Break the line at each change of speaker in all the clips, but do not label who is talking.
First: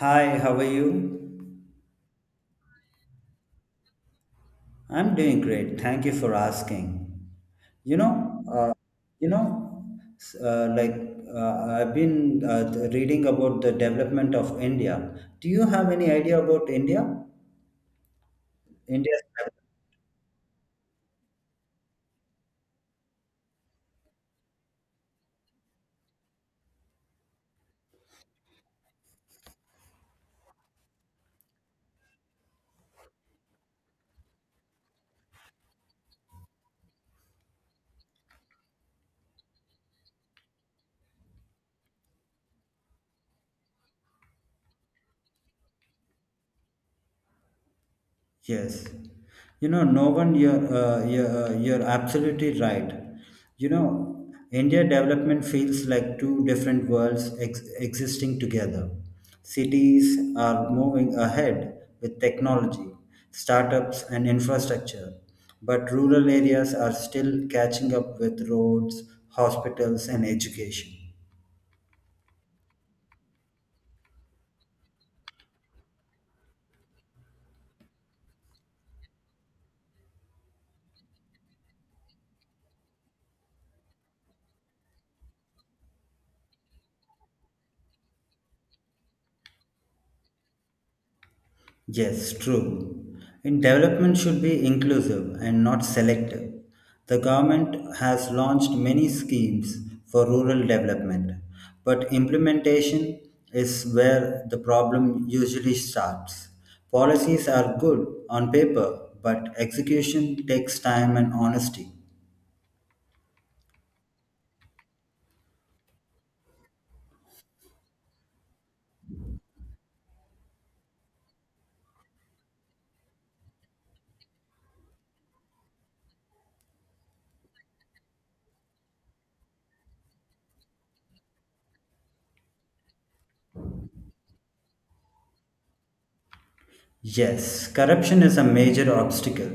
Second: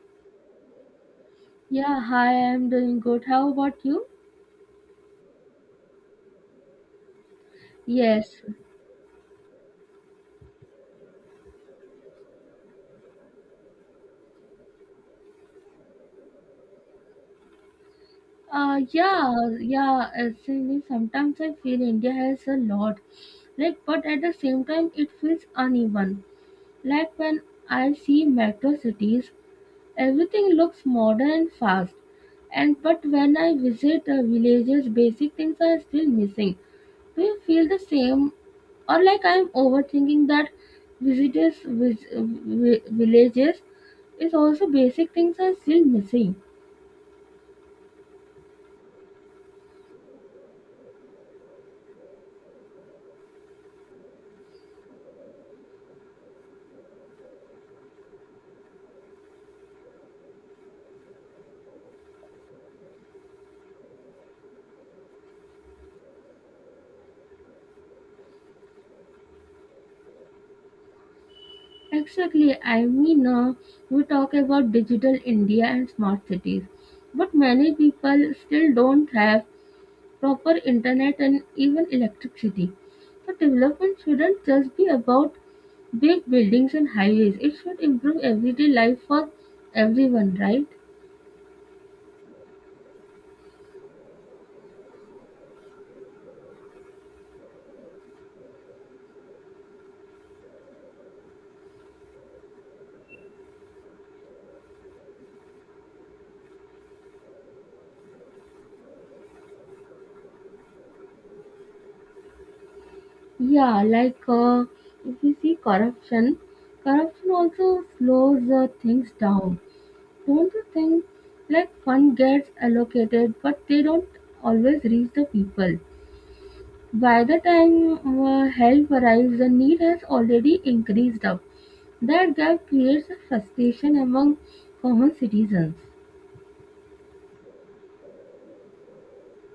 Hi, how are you?
Yeah, hi, I'm doing good. How about you?
I'm doing great. Thank you for asking. You know,
Yes.
uh, you know, s- like I've been reading about the development of India. Do you have any idea about India? India?
Yeah, yeah, actually, sometimes I feel India has a lot. Like, but at the same time, it feels uneven. Like when I see metro cities, everything looks modern and fast, and but when I visit villages, basic things are still missing. Do you feel the same, or like I'm overthinking that visitors villages is also basic things are still missing.
Yes, you know, no one, you're absolutely right. You know, India development feels like two different worlds existing together. Cities are moving ahead with technology, startups, and infrastructure, but rural areas are still catching up with roads, hospitals, and education.
Exactly. We talk about digital India and smart cities, but many people still don't have proper internet and even electricity. So development shouldn't just be about big buildings and highways. It should improve everyday life for everyone, right?
Yes, true. And development should be inclusive and not selective. The government has launched many schemes for rural development, but implementation is where the problem usually starts. Policies are good on paper, but execution takes time and honesty.
Yeah, like if we see corruption also slows things down. Don't you think? Like fund gets allocated, but they don't always reach the people. By the time help arrives, the need has already increased up. That gap creates a frustration among common citizens.
Yes, corruption is a major obstacle.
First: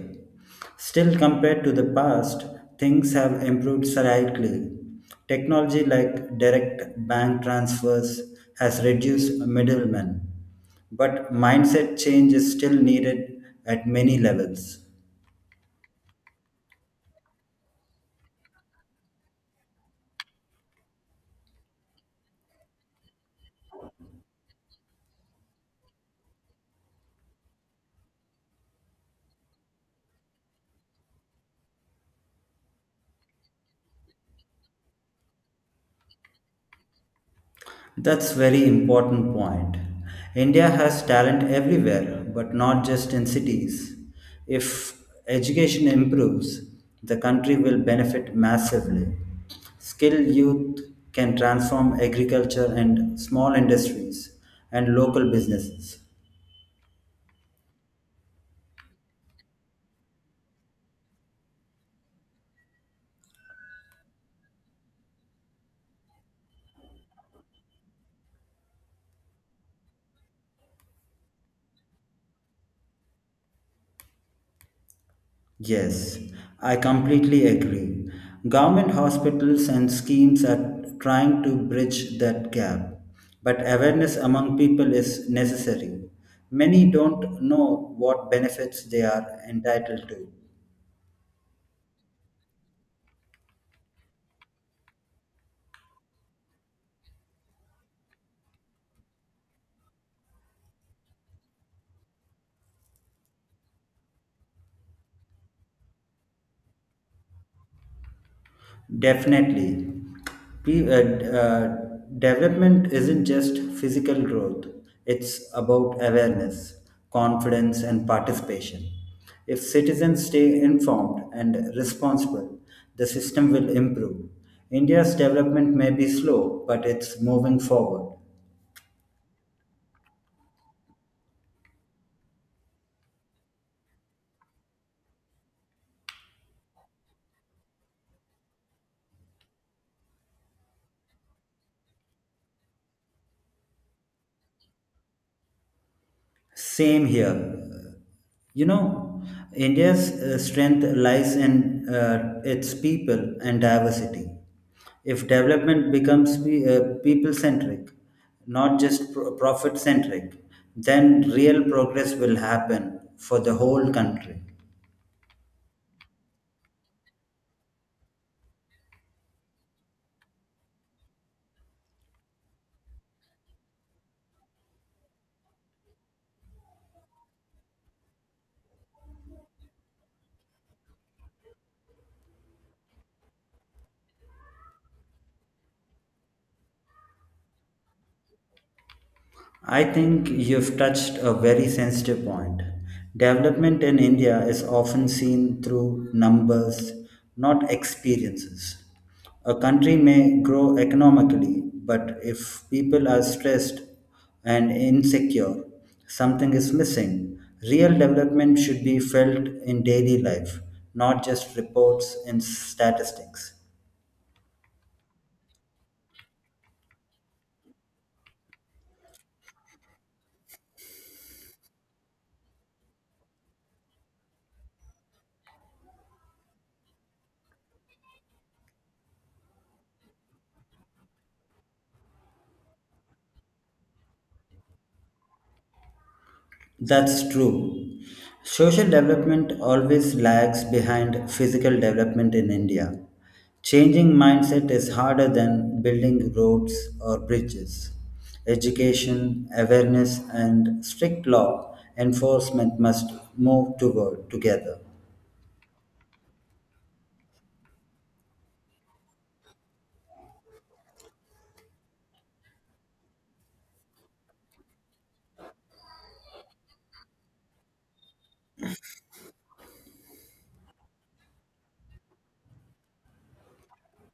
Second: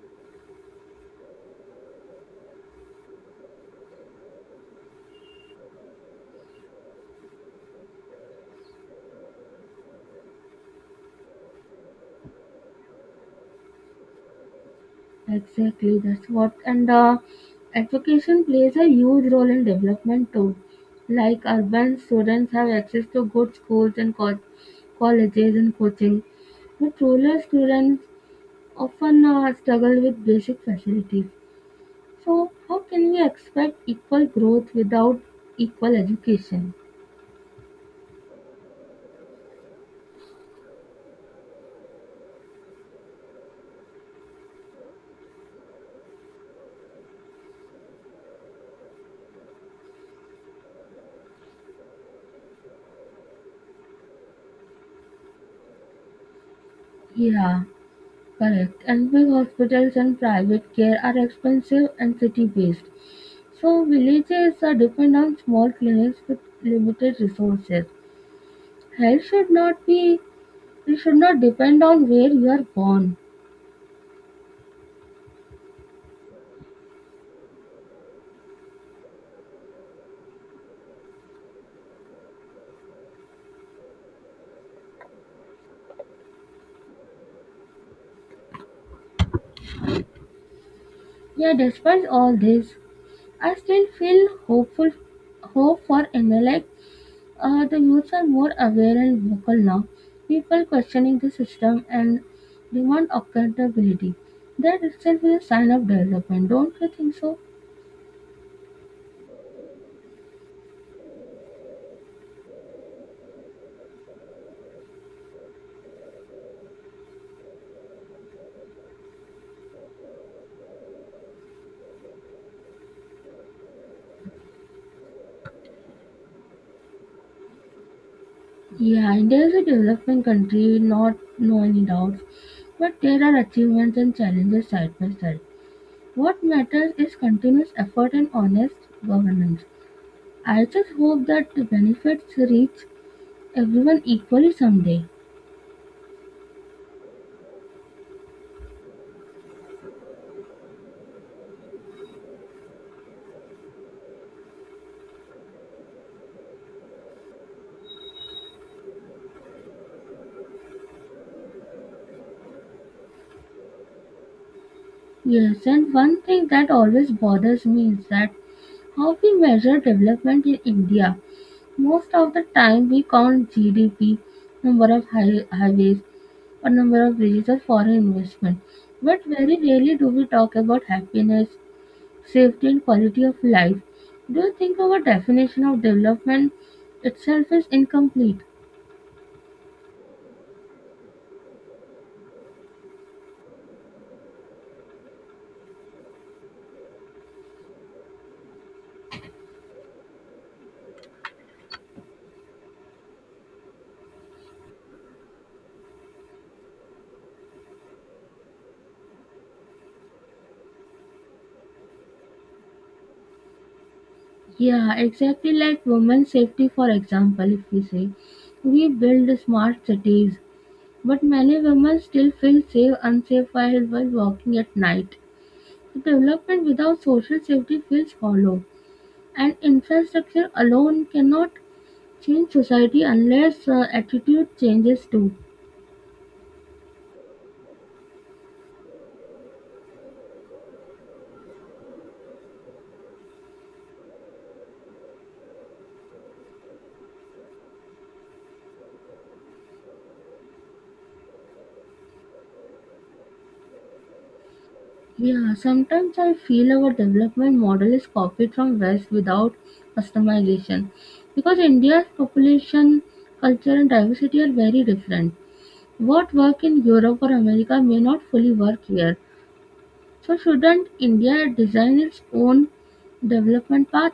Still, compared to the past, things have improved slightly. Technology like direct bank transfers has reduced middlemen, but mindset change is still needed at many levels.
Exactly, that's what. And education plays a huge role in development too. Like urban students have access to good schools and colleges and coaching, but rural students often struggle with basic facilities. So, how can we expect equal growth without equal education?
That's very important point. India has talent everywhere, but not just in cities. If education improves, the country will benefit massively. Skilled youth can transform agriculture and small industries and local businesses.
Yeah, correct. And big hospitals and private care are expensive and city based. So villages are depend on small clinics with limited resources. Health should not be, it should not depend on where you are born.
Yes, I completely agree. Government hospitals and schemes are trying to bridge that gap, but awareness among people is necessary. Many don't know what benefits they are entitled to.
Yeah, despite all this, I still feel hope for NLX. The youths are more aware and vocal now. People questioning the system and demand accountability. That itself is a sign of development, don't you think so?
Definitely. Pe- uh, d- uh, development isn't just physical growth, it's about awareness, confidence, and participation. If citizens stay informed and responsible, the system will improve. India's development may be slow, but it's moving forward.
Yeah, India is a developing country, not no any doubts, but there are achievements and challenges side by side. What matters is continuous effort and honest governance. I just hope that the benefits reach everyone equally someday.
Same here. You know, India's strength lies in its people and diversity. If development becomes people centric, not just profit centric, then real progress will happen for the whole country.
Yes, and one thing that always bothers me is that how we measure development in India. Most of the time, we count GDP, number of highways, a number of reasons for an investment. But very rarely do we talk about happiness, safety, and quality of life. Do you think our definition of development itself is incomplete?
I think you've touched a very sensitive point. Development in India is often seen through numbers, not experiences. A country may grow economically, but if people are stressed and insecure, something is missing. Real development should be felt in daily life, not just reports and statistics.
Yeah, exactly like women's safety, for example, if we say we build smart cities, but many women still unsafe while walking at night. So development without social safety feels hollow, and infrastructure alone cannot change society unless attitude changes too.
That's true. Social development always lags behind physical development in India. Changing mindset is harder than building roads or bridges. Education, awareness, and strict law enforcement must move toward together.
Yeah, sometimes I feel our development model is copied from West without customization because India's population, culture, and diversity are very different. What work in Europe or America may not fully work here. So, shouldn't India design its own development path?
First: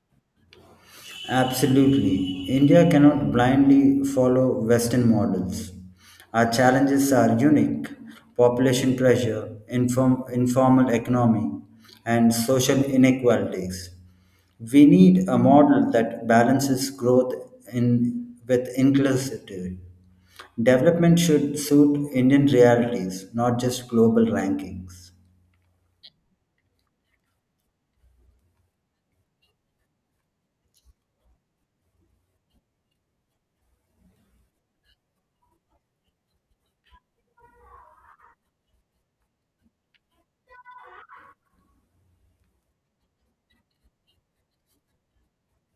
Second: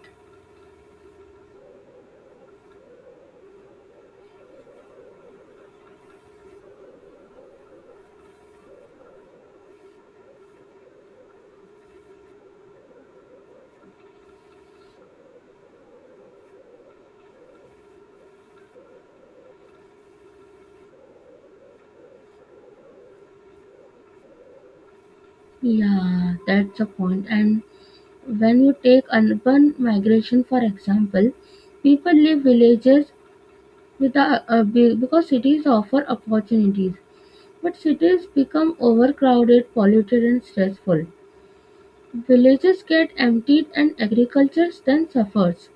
Absolutely. India cannot blindly follow Western models. Our challenges are unique population pressure, informal economy, and social inequalities. We need a model that balances growth with inclusivity. Development should suit Indian realities, not just global rankings.
Yeah, that's a point. And when you take urban migration, for example, people leave villages with because cities offer opportunities, but cities become overcrowded, polluted, and stressful. Villages get emptied, and agriculture then suffers.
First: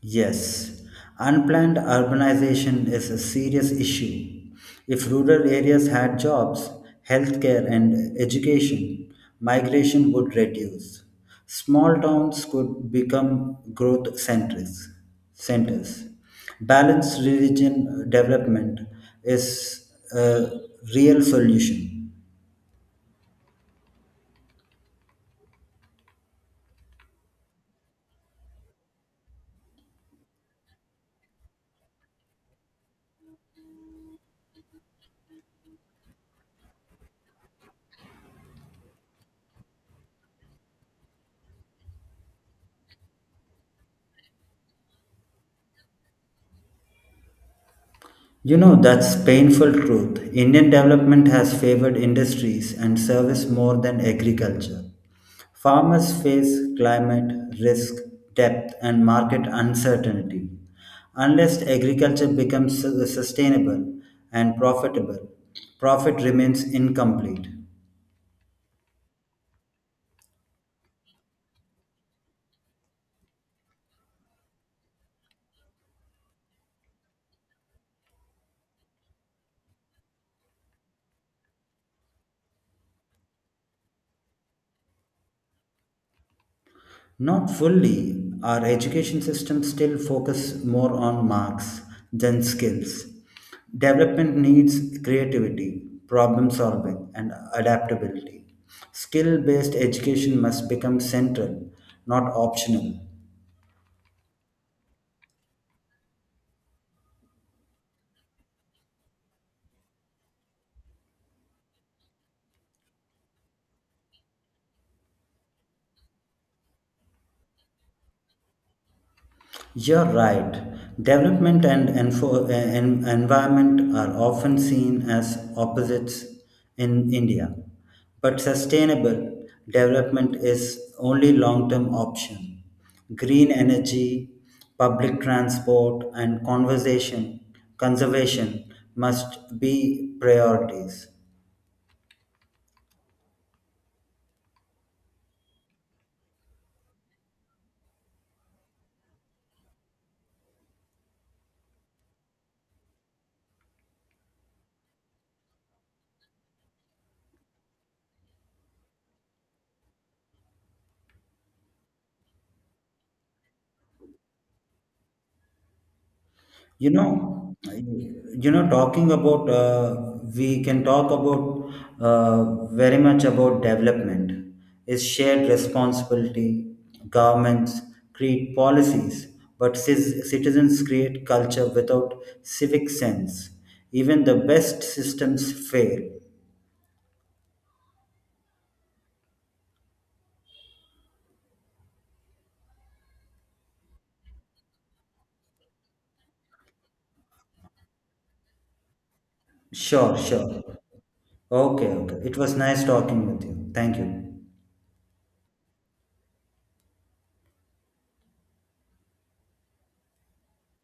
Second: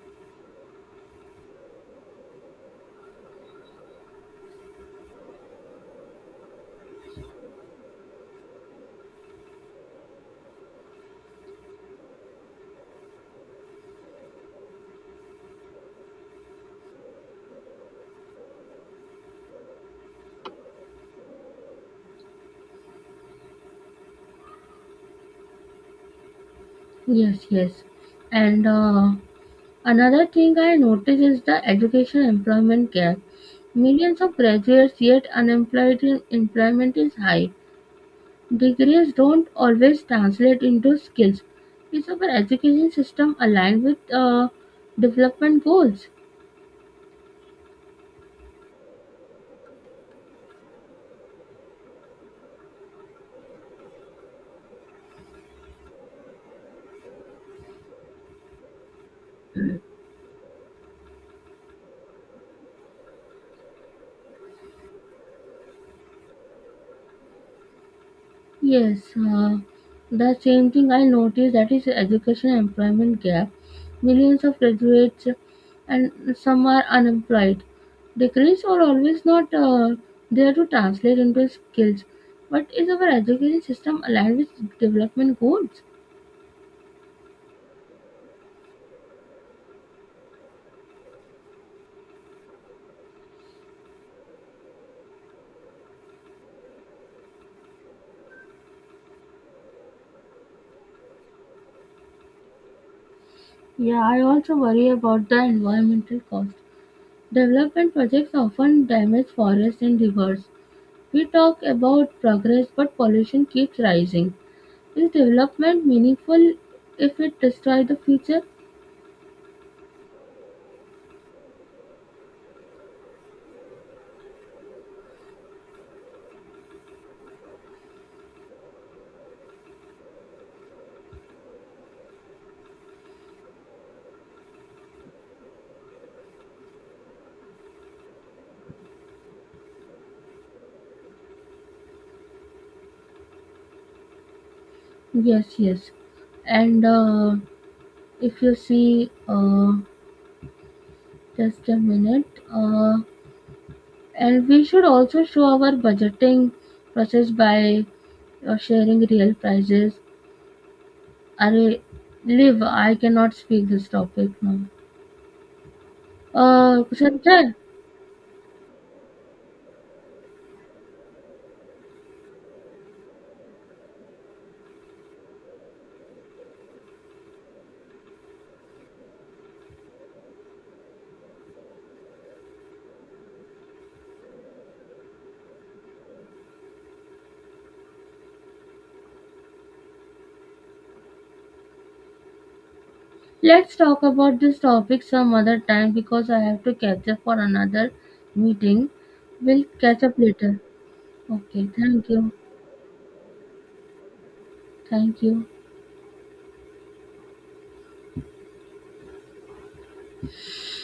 Yes, unplanned urbanization is a serious issue. If rural areas had jobs, healthcare, and education, migration would reduce. Small towns could become growth centers. Balanced religion development is a real solution.
Yes. And another thing I notice is the education employment gap. Millions of graduates yet unemployed in employment is high. Degrees don't always translate into skills. Is our education system aligned with development goals?
You know, that's painful truth. Indian development has favored industries and service more than agriculture. Farmers face climate risk, depth, and market uncertainty. Unless agriculture becomes sustainable and profitable, profit remains incomplete.
Yes, the same thing I noticed that is education and employment gap. Millions of graduates and some are unemployed. Degrees are always not there to translate into skills. But is our education system aligned with development goals?
Not fully. Our education system still focus more on marks than skills. Development needs creativity, problem solving, and adaptability. Skill based education must become central, not optional.
Yeah, I also worry about the environmental cost. Development projects often damage forests and rivers. We talk about progress, but pollution keeps rising. Is development meaningful if it destroys the future?
You're right. Development and environment are often seen as opposites in India, but sustainable development is only long-term option. Green energy, public transport, and conversation conservation must be priorities.
Yes. And if you see, just a minute. And we should also show our budgeting process by sharing real prices. Array, live? I cannot speak this topic now. Sanjay,
We can talk about very much about development is shared responsibility. Governments create policies, but citizens create culture without civic sense. Even the best systems fail.
let's talk about this topic some other time because I have to catch up for another meeting. We'll catch
Sure,
up later.
sure.
Okay,
Okay,
thank
okay.
you.
It was nice talking with you. Thank you.
Thank you.